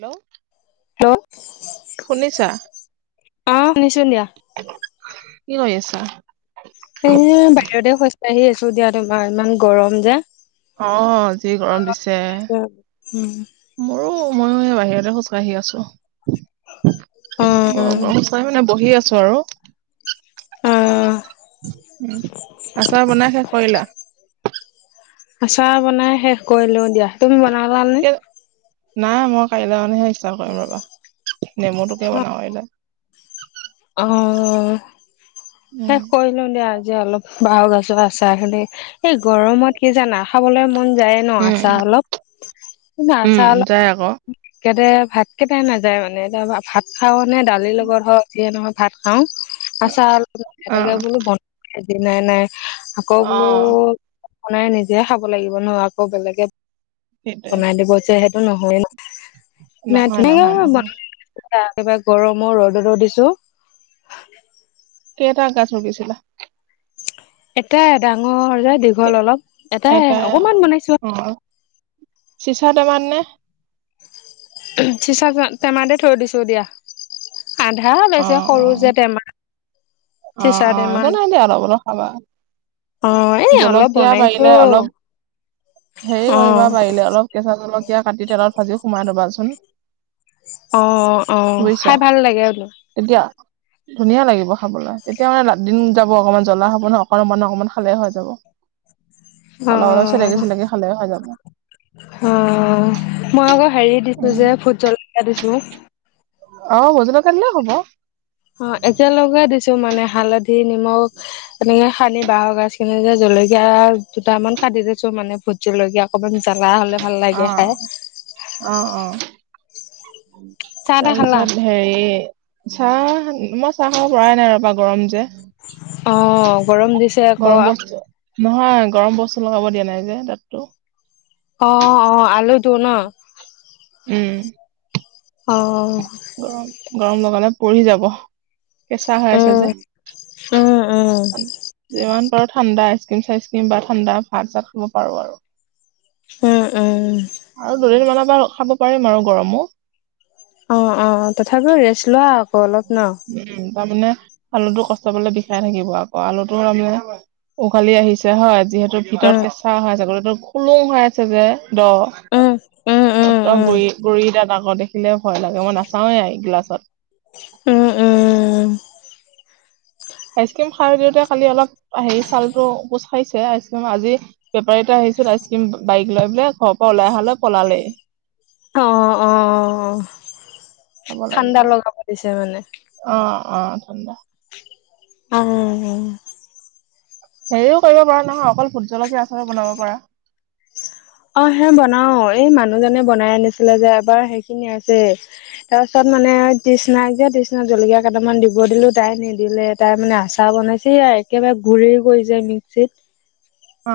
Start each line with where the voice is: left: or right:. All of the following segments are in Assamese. right: হেল্ল'
left: হেল্ল'
right: শুনিছা!
left: অ' শুনিছো দিয়া।
right: কি কৰি আছা?
left: এনে বাহিৰতে খোজকাঢ়ি আছো দিয়া তোমাৰ ইমান গৰম যে।
right: অ' যি গৰম দিছে।
left: উম
right: মোৰো ময়ো এয়া বাহিৰতে খোজকাঢ়ি আছো
left: অ
right: ব বৰ গৰম দিছে। মই মানে বহি আছোঁ আৰু।
left: অ
right: উম, আচাৰ বনাই শেষ কৰিলা?
left: আচাৰ বনাই শেষ কৰিলো দিয়া। তুমি বনালানে?
right: কি? নাই মই কাইলৈ মানেহে ষ্টাৰ্ট কৰিম ৰ'বা, নেমুটোকে বনাওঁ এতিয়া। [inaudible]
left: অ',
right: উম
left: শেষ কৰি কৰি দিওঁ দিয়া আজি অলপ বাঁহৰ গাজৰ আচাৰখিনি এই গৰমত কি জানা খাবলৈ মন যায় ন
right: উম
left: আচাৰ অলপ, [unintelligible]
right: উম
left: আচাৰ অলপ
right: যায় আকৌ
left: [unintelligible] ভাত কেইটাই নাযায় মানে, এতিয়া ভাত খাওঁনে দালিৰ লগত হওঁক নহওঁক ভাত খাওঁ, আচাৰ অলপকে [unintelligible]
right: অ
left: তাকেই বোলো বনাওঁ যি নাই, নাই। আকৌ
right: অ
left: বোলো বনাই নিজে খাব লাগিব ন, আকৌ বেলেগে
right: সেইটোৱে
left: বনাই দিব যে সেইটো নহয় ন,
right: নহয়
left: তেনেকে
right: নহয় নহয়
left: এয়া কিবা গৰমো ৰ'দটো দিছোঁ।
right: কেইটা গাজ ৰুকিছিলা?
left: এটাই ডাঙৰ যে দীঘল
right: কে-
left: অলপ, এটাই
right: এটা
left: অকণমান বনাইছোঁ আৰু।
right: চিচাৰৰ টেমাত নে?
left: চিচাৰৰ টেমাতে থৈ দিছোঁ দিয়া। আধা
right: অ
left: ওলাইছে
right: অ
left: সৰু যে টেমা,
right: অ অ
left: চিচাৰৰ টেমা
right: একো
left: যে।
right: নাই দিয়া অলপ অলপ খাবা জলকীয়া পাৰিলে অলপ, হেৰি
left: অ
right: কৰিবা পাৰিলে অলপ কেঁচা জলকীয়া কাটি তেলত ভাজি সোমাই থ'বাচোন।
left: অ', অ', অ',
right: বুজিছা
left: খাই ভাল লাগে [unintelligible]
right: তেতিয়া, ধুনীয়া লাগিব খাবলৈ তেতিয়া মানে দিন যাব অকণমান জ্বলা হ'ব ন অকণমান মানুহ অকণমান খালে হৈ যাব। অলপ, অলপ চেলেকি, চেলেকি খালেই হৈ যাব।
left: হম, মই আকৌ হেৰি দিছোঁ
right: উম
left: যে ভোট জলকীয়া দিছোঁ।
right: অ', ভোট জলকীয়া দিলেও হ'ব।
left: অ', একেলগে দিছোঁ মানে হালধি, নিমখ এনেকে সানি বাঁহৰ গাজখিনি যে জলকীয়া দুটামান কাটি দিছোঁ মানে ভো ট জলকীয়া অকণমান জ্বলা হ'লে ভাল
right: অ
left: লাগে খায়।
right: অ', অ',
left: চাহ তাহ খালা
right: তাৰপিছত হেৰি চাহ, মই চাহ খাব পৰাই নাই ৰ'বা গৰম যে।
left: অ', গৰম দিছে আকৌ
right: গৰম বস্তু নহয় গৰম বস্তু লগাব দিয়া নাই যে দাঁততো।
left: অ', অ', আলুটো ন!
right: উম।
left: অ'।
right: উম, গৰম লগালে পৰি যাব। কেঁচা হৈ আছে
left: উম
right: যে,
left: উম উম
right: [unintelligible] ঠাণ্ডা আইচক্ৰীম চাইচক্ৰীম বা ঠাণ্ডা ভাত চাত খাব পাৰোঁ আৰু।
left: উম, উম।
right: আৰু দুদিনমানৰ পা খাব পাৰিম আৰু গৰমো।
left: অ', অ', তথাপিও ৰেষ্ট লোৱা আকৌ অলপ ন!
right: উম, উম, তাৰমানে আলুটো কষ্ট পালে বিষাই থাকিব আকৌ আলুটো তাৰমানে উঘালি আহিছে হয়, যিহেতু ভিতৰত
left: উম
right: কেঁচা হয়, গোটেইটো খুলুং হৈ আছে যে দ'।
left: উম, উম।
right: অ',
left: উম
right: দাঁতৰ
left: উম
right: গুড়ি, গুড়ি দাঁত আকৌ দেখিলে ভয় লাগে, মই নাচাওৱে এই গ্লাছত।
left: উম, উম।
right: আইচক্ৰীম খাই দিওঁতে কালি অলপ হেৰি ছালতো কোচ খাইছে আইচক্ৰীম আজি বেপাৰী এটা আহিছ আইচক্ৰীম বাইক লৈ পেলাই, ঘৰৰ পা ওলাই অহালৈ পলালেই।
left: অ', অ'।
right: হব লাগিব
left: ঠাণ্ডা লগাব দিছে
right: অ অ ধঠণ্ডা
left: উম
right: হেৰিও কৰিব পৰা নহয় অকল ভোট জলকীয়া আচাৰো বনাব পাৰ
left: অ হে বনাও এই মানুহজনে বনাই আনিছিলে যে এবাৰ সেইখিনি আছে তাৰপিছত মানে তৃষ্নাাক যে তৃিষ্না জলকীয়া কেইটামান দিব দিলো তাই নিদিলে তাৰ মানে আচাৰ বনাইছে একেবাৰে ঘুৰি কৰিছে মিক্সিত
right: অ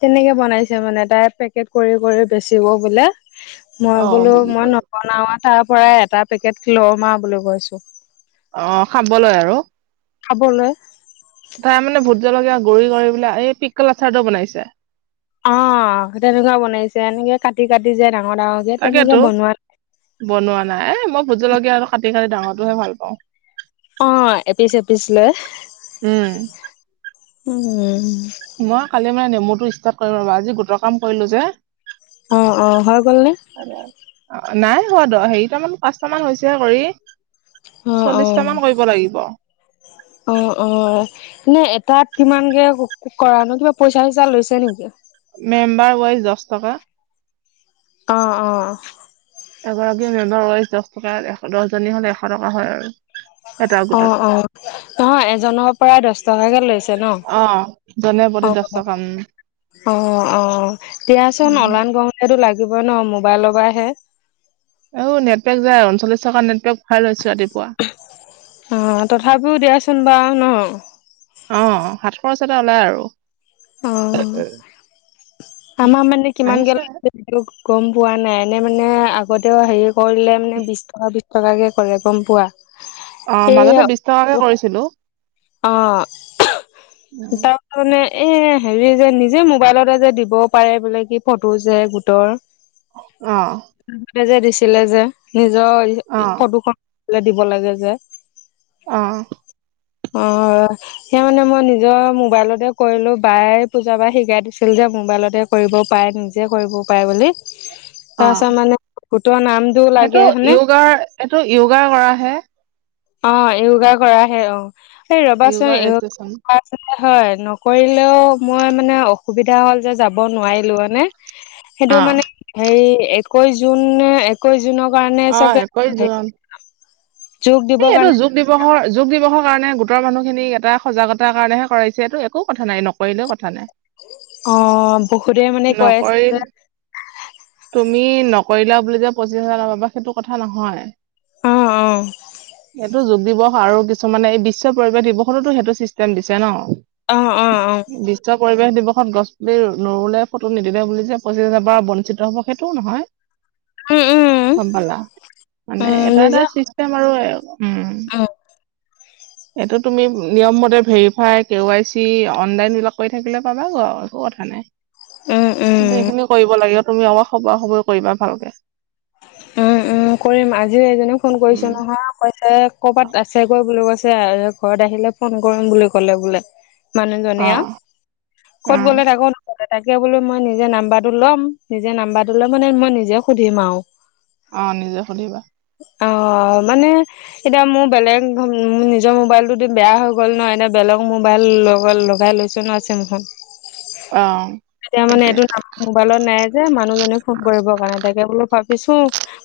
left: তেনেকে বনাইছে মানে তাই পেকেট কৰি কৰি বেচিব বোলে মই
right: অ
left: বোলো
right: বিক্ৰী
left: মই
right: কৰি
left: বনাওা তাৰ পৰা এটা পেকেট লমা বুলি কৈছো
right: অ খাবলৈয় আৰু
left: খাবলৈ
right: তাৰ মানে ভোট জলকীয়া গৰি কৰি বিললে এই পিককল আচাৰটো বনাইছে
left: অ তেনেকুৱা বনাইছে এনেকে কাটি কাটি যায় ডাঙৰ ডাঙৰ
right: তাকেতো বনোৱা নাই এ মই ভোজলকীয়া আৰু কাটি কাটি ডাঙৰটোহে ভাল পাওঁ
left: অ এপিচ এপিচ লৈ
right: উম
left: উম উম
right: মই কালি মানে নেমু টো ষ্টাৰ্ট কৰিম ৰ আজি গোটৰ কাম কৰিলো যে
left: অ অ হয় গ'ল ন
right: নাই সোৱাদ হেৰিট মান পাঁচট মান হৈছেহে কৰি
left: অ অ
right: চল্লিশটা মান কৰিব লাগিব
left: অ অ এনেে এটাত কিমানকে কৰা ন কিবা পইচা চিচা লৈছে নেকি
right: মেম্বাৰ ৱাইজ দহ টকা
left: অ অ
right: এগৰাকী মেম্বাৰ ৱাইচ দহ টকা এশ দহজনী হলে এশ টকা হয় আৰু এটা
left: অ
right: গোটত
left: অ নহয় এজনৰ পৰা দহ টকাকে লৈছে ন
right: অ ধনাদ
left: অ অ অ দিয়াচোন
right: উম
left: ওলান গম সেইটো লাগিব ন মোবাইল লবাইহে
right: অ নেটৱেক যায় উনলিছটকা নেটৱেক ভাল লৈছো ৰাতিপুৱা
left: অঁ তথাপিও দিয়াচোন বাৰু নহয়
right: অ সাতশৰ ওচতে ওলাই আৰু
left: অ আমাৰ মানে কিমান গে
right: আহিছে
left: সেইটো গম পোৱা নাই এনে মানে আগতেও হেৰি কৰিলে মানে বিশ টকা বি টকাকে কৰে গম পোৱা
right: অ মাজতে
left: এয়া
right: বিশ টকাকে কৰিছিলো
left: অ এ
right: উম,
left: মানে এ হেৰি যে নিজে মোবাইলতে যে দিবও পাৰে বোলে কি ফটো যে গোটৰ
right: অ
left: তে যে দিছিলে যে নিজৰ
right: অ
left: ফটোখন দিব লাগে যে
right: অ
left: অ সেই মানে মই নিজৰ মোবাইলতে কৰিলো বায়ে পূজা পৰা শিকাই দিছিল যে মোবাইলতে কৰিব পাৰে নিজে কৰিব পাৰে বুলি
right: অ
left: তাৰপাছত মানে গোট নাম
right: সেইটো য়গা কৰা হৈ
left: অ য়োগা কৰা হে অ এই
right: য়োগাৰ ৰেজিষ্ট্ৰেচন
left: ৰবাচোনয় হয় কৰিলেও মই মানে অসুবিধা হ'ল যে যাব নোৱাৰিলো মানে সেইটো
right: অ
left: মানে হে একৈশ জুন একৈশ জুনৰ কাৰণে
right: অ
left: চাগে
right: একৈশ
left: হ
right: জুন
left: যোগ
right: এই
left: দিৱস
right: এইটো
left: কাৰণে।
right: যোগ দিৱসৰ যোগ দিৱসৰ কাৰণে গোটৰ মানুহখিনিক এটা সজাগতাৰ কাৰণেহে কৰাইছে এইটো একো কথা নাই ন কৰিলেও কথা নাই
left: অ বহুতে মানে কৈ আছিল
right: নকৰিল
left: যে
right: তুমি নকৰিলা বুলি যে পঁচিশ হাজাৰ পাব সেইটো কথা নহয়
left: অ অ
right: এইটোটো যোগ দিৱস আৰু কিছুমানে এই বিশ্ব পৰিবেশ দিৱসতোতো সেইটো চিষ্টেম দিছে ন
left: অ অ অ
right: বিশ্ব পৰিবেশ দিৱসত গছ পুলি নৰুলে ফটো নিদিলে বুলি যে পঁচিছ হাজাৰ পৰা বঞ্চিত ব সেইটোও নহয়
left: উম উম
right: সমম্ভালা মানে
left: উম
right: এটা এটা চিষ্টেম আৰু উম
left: অ
right: এইটো তুমি নিয়ম মতে verify K Y C online বিলাক কৰি থাকিলে পাবা গ একো কথা নাই
left: উম
right: কিন্তু
left: উম
right: এইখিনি কৰিব লাগিব তুমি অলাক খবৰ খবয় কৰিবা ভালকে
left: উ কৰিম আজি এইজনেও ফোন কৰিছো
right: উম
left: নহয় কৈছে ক'ৰবাত আছে গৈ বুলি কৈছে আৰু ঘৰত আহিলে ফোন কৰিম বুলি ক'লে বোলে মানুহজনী
right: অ
left: আ ক'ত
right: অ
left: গ'লে থাকো ত তাকে বোলো মই নিজে নাম্বাৰটো ল'ম নিজে নাম্বাৰটো লৈ মানে মই নিজে সুধিম আৰু
right: অ নিজে খধিবা
left: অ মানে এতিয়া মোৰ বেলেগ নিজৰ মোবাইলতো বেয়া হৈ গ'ল ন এতিয়া বেলেগ মোবাইল লগ লগাই লৈছো আছে মুখত
right: অ
left: এতিয়া মানে
right: সেইটোৱে
left: এইটো নাম মোবাইলত নাই যে মানুহ জনে ফোন কৰিবৰ কাৰণে তাকে বোলো ভাবিছো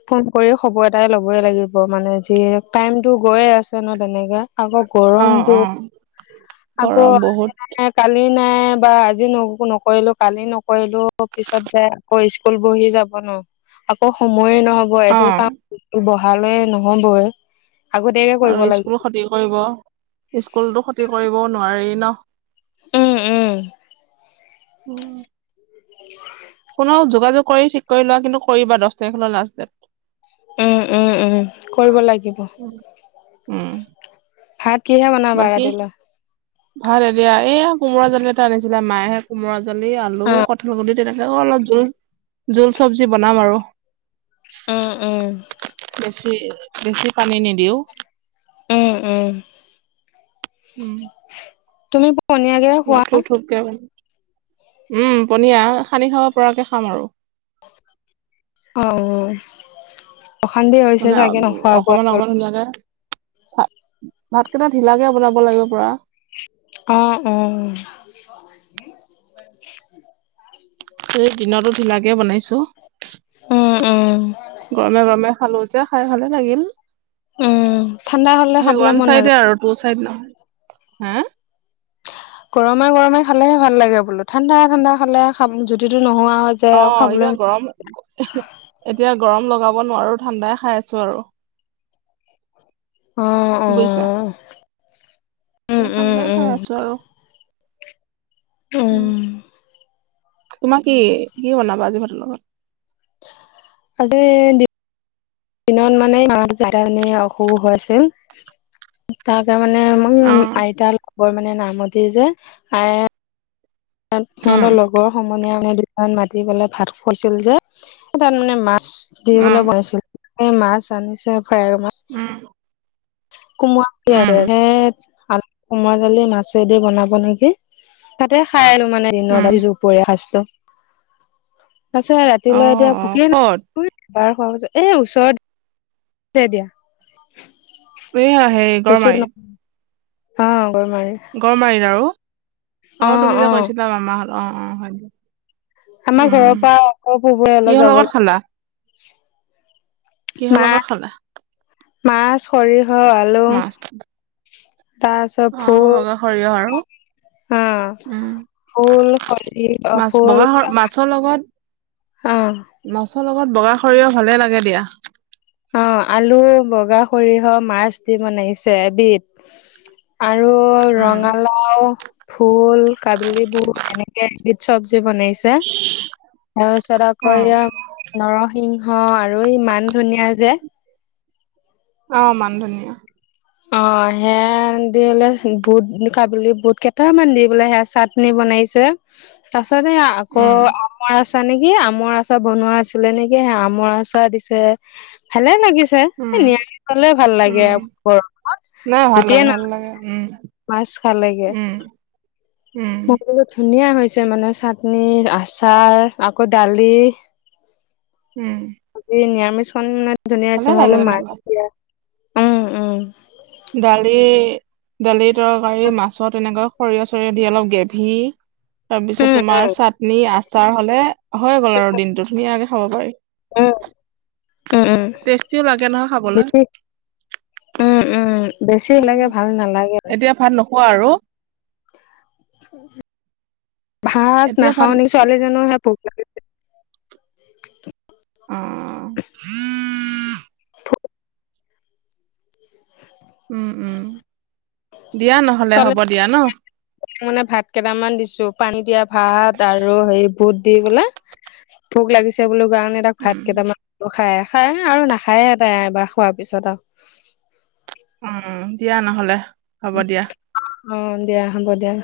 left: ফোন কৰি খবৰ এটাই ল'বই লাগিব মানে যি টাইমতটো গৈয়ে আছে ন তেনেকে আকৌ
right: অ
left: গৰম
right: অ
left: দুখ আকৌ
right: গৰম বহুত
left: কালি নাই বা আজি ন নকৰিলো কালি নকৰিলো পিছত যায় আকৌ স্কুল বহি যাব ন আকৌ সময়ে নহব এইটো
right: অ
left: কাম বহালৈ নহবই আগতীয়াকে কৰিব
right: আৰু
left: লাগিব
right: স্কুল ক্ষতি কৰিব স্কুলতো ক্ষতি কৰিব নোৱাৰি ন
left: উম উম
right: অ
left: উ
right: কোনেও যোগাযোগ কৰি ঠিক কৰি লোৱা কিন্তু কৰিবা দহ তাৰিখলৈ লাষ্ট ডেট
left: উম উম উম কৰিব লাগিব
right: উম
left: ভাত কিহে বনাবা
right: বাকী
left: ৰাতিলৈ
right: ভাল এ দিয়া এইয়া কোমোৰা জালি এটা আনিছিলে মায়েে কোমৰা জালি আলু
left: অ
right: কঠলগুৰিি তেনেকে অলপ জোল জোল চব্জি বনাম আৰু
left: উ উম
right: বেছি বেছি পানী নিদিও
left: উম উম
right: উম
left: তুমি পনীয়া
right: থপ থপকোন উম পনীয়াা সানি খাব পৰাকে খাম আৰু
left: অ অশান্তি হৈছে চাগে নোখোৱা বোৱা
right: লগাগা ভাত ভাতকেইটা ঢিলাকে বনাব লাগিব প
left: অ অ
right: এই দিনতো ঢিলাকে বনাইছো
left: উম উম
right: গৰমে গৰমে খালো খাই ভালে লাগিল
left: উম ঠাণ্ডা হলে খাবলৈ
right: সেৱান
left: মন নাযায়
right: চাইডে আৰু বচাই নহ হা
left: গৰমে গৰমে খালেহে ভাল লাগে বোলো ঠাণ্ডা ঠাণ্ডা খালে খ যদিটো নোহোৱা হয়
right: অ এতিয়া গৰম এতিয়া গৰম লগাব নোৱাৰো ঠাণ্ডাই খাই আছো আৰু বুজিছা?
left: হু।
right: সেইকণতে হৈ আছোঁ আৰু। উ,
left: উম
right: তোমাক কি কি বনাবা আজি ভাতৰ লগত?
left: আজি দিনত মানে মা জান অসুখ হৈ আছিল। তাৰে মানে মই
right: অ
left: আইতাৰ খবৰ মানে নামতি যে আয়ে তাত
right: উম
left: সিহঁতৰ লগৰ সমনীয়া মানে মাতি পেলাই ভাত খুৱাইছিল যে তাত মানে মাছ দি
right: উম
left: পলে বনাইছিল। এ, মাছ আনিছে ফ্ৰাইৰ মাছ।
right: উম।
left: কোমোৱা আছে
right: উম
left: হেট কোমোৰা, দালি মাছেদি বনাব নেকি তাতে খাই আহিলোঁ। মানে
right: উম
left: দিনত যি দুপৰীয়া খাইছিলোঁ তাৰপিছত ৰাত
right: অ
left: ৰাতিলৈ এতিয়া
right: অ
left: ভুকি
right: ক'ত
left: এবাৰ খোৱাৰ পিছত। এই ওচৰত দে দিয়া।
right: এইয়া হেৰি
left: হৈছে
right: গড়মাৰিত
left: নয় অ' গৰ মাৰি।
right: গড় মাৰিল আৰু অ' তুমি যে কৈছিলা মামাহঁত অ', অ' হয় দিয়া।
left: আমাৰ
right: উম
left: ঘৰৰপৰা আকৌ যে অলপ
right: কিহৰ
left: যাব
right: লগত খালা
left: লাগে
right: কিহৰ লগত
left: মাছ,
right: খালা
left: মাছ, সৰিহ আলু।
right: মাছ
left: তাৰপিছত
right: অ'
left: ফুল
right: বগা সৰিয়হ। আৰু?
left: অ
right: উম।
left: ফুল সৰিয়হ অ
right: মাছ
left: ফুল
right: বগাহৰ মাছ ছৰ লগত
left: অ
right: মাছৰ লগত বগা সৰিয়হ ভালে লাগে দিয়া।
left: অ' আলু, বগা সৰিয়হ, মাছ দি বনাইছে এবিধ। আৰু
right: উম।
left: ৰঙালাও ভোল কাবিলি ভোল এনেকে এবিধ চবজি বনাইছে। ছে তাৰপিছত আকৌ এয়া নৰসিংহ আৰু এই মান ধুনীয়া যে
right: অ' মানধনীয়া।
left: অ' সেয়া দি লে বুট কাবিলিবুট কেইটামান দি বোলে সেয়া চাট নি বনাইছে।
right: [unintelligible]
left: তাৰপিছত এ, আকৌ
right: উম
left: আমৰ আমৰ নেকি আমৰ আচাৰ বনোৱা আছিলে নেকি এ, আমৰ আচাৰ দিছে ভালে লাগিছে। এ,
right: উম
left: নিৰামিষ হ'লেই ভাল লাগে
right: উম
left: আৰু। গৰমত
right: নাই ভাল লাগে
left: যেতিয়াই নে
right: ভাল লাগে উম
left: মাছ খালেগে
right: উম উম
left: মোক বোলো ধুনীয়া হৈছে মানে চাটনি, আচাৰ আকৌ দালি।
right: উম।
left: আজি নিৰামিষখন মানে ধুনীয়া
right: ভালে
left: হৈছে মই
right: লাগে
left: বোলো মাক
right: তেনেকুৱা
left: দিয়া উম উম
right: দালি দালিৰ তৰকাৰী, মাছৰ তেনেকে সৰিয়হ চৰিয়হ দি অলপ গ্ৰেভী তাৰপিছত
left: উম
right: তোমাৰ চাটনি, আচাৰ হ'লে হৈ গ'ল আৰু দিনটো ধুনীয়াকে খাব পাৰি।
left: উ, উম, উম।
right: টেষ্টিও লাগে নহয় খাবলৈ।
left: বেছি উম উম বেছি লাগে
right: হুম।
left: ভাল নালাগে
right: এতিয়া ভাত নোখোৱা আৰু?
left: ভাত
right: এতিয়া ভাত
left: নাখাও নেকি। ছোৱালীজনী হেনো ভুক লাগিছে।
right: অ'। উম উম। দিয়া নহ'লে
left: ছোৱালী
right: হ'ব দিয়া ন'।
left: মানে ভাত কেইটামান দিছোঁ। পানী দিয়া ভাত আৰু হে বুট দি বোলে ভোক লাগিছে বুলি কাৰণে ভাত
right: উম
left: কেইটামান খাই আহ। খাই আৰু নাখায়ে এ, তাই এবাৰ খোৱাৰ পিছত আৰু।
right: উম, দিয়া নহলে? হ'ব দিয়া
left: অ, দিয়া হ'ব দিয়া।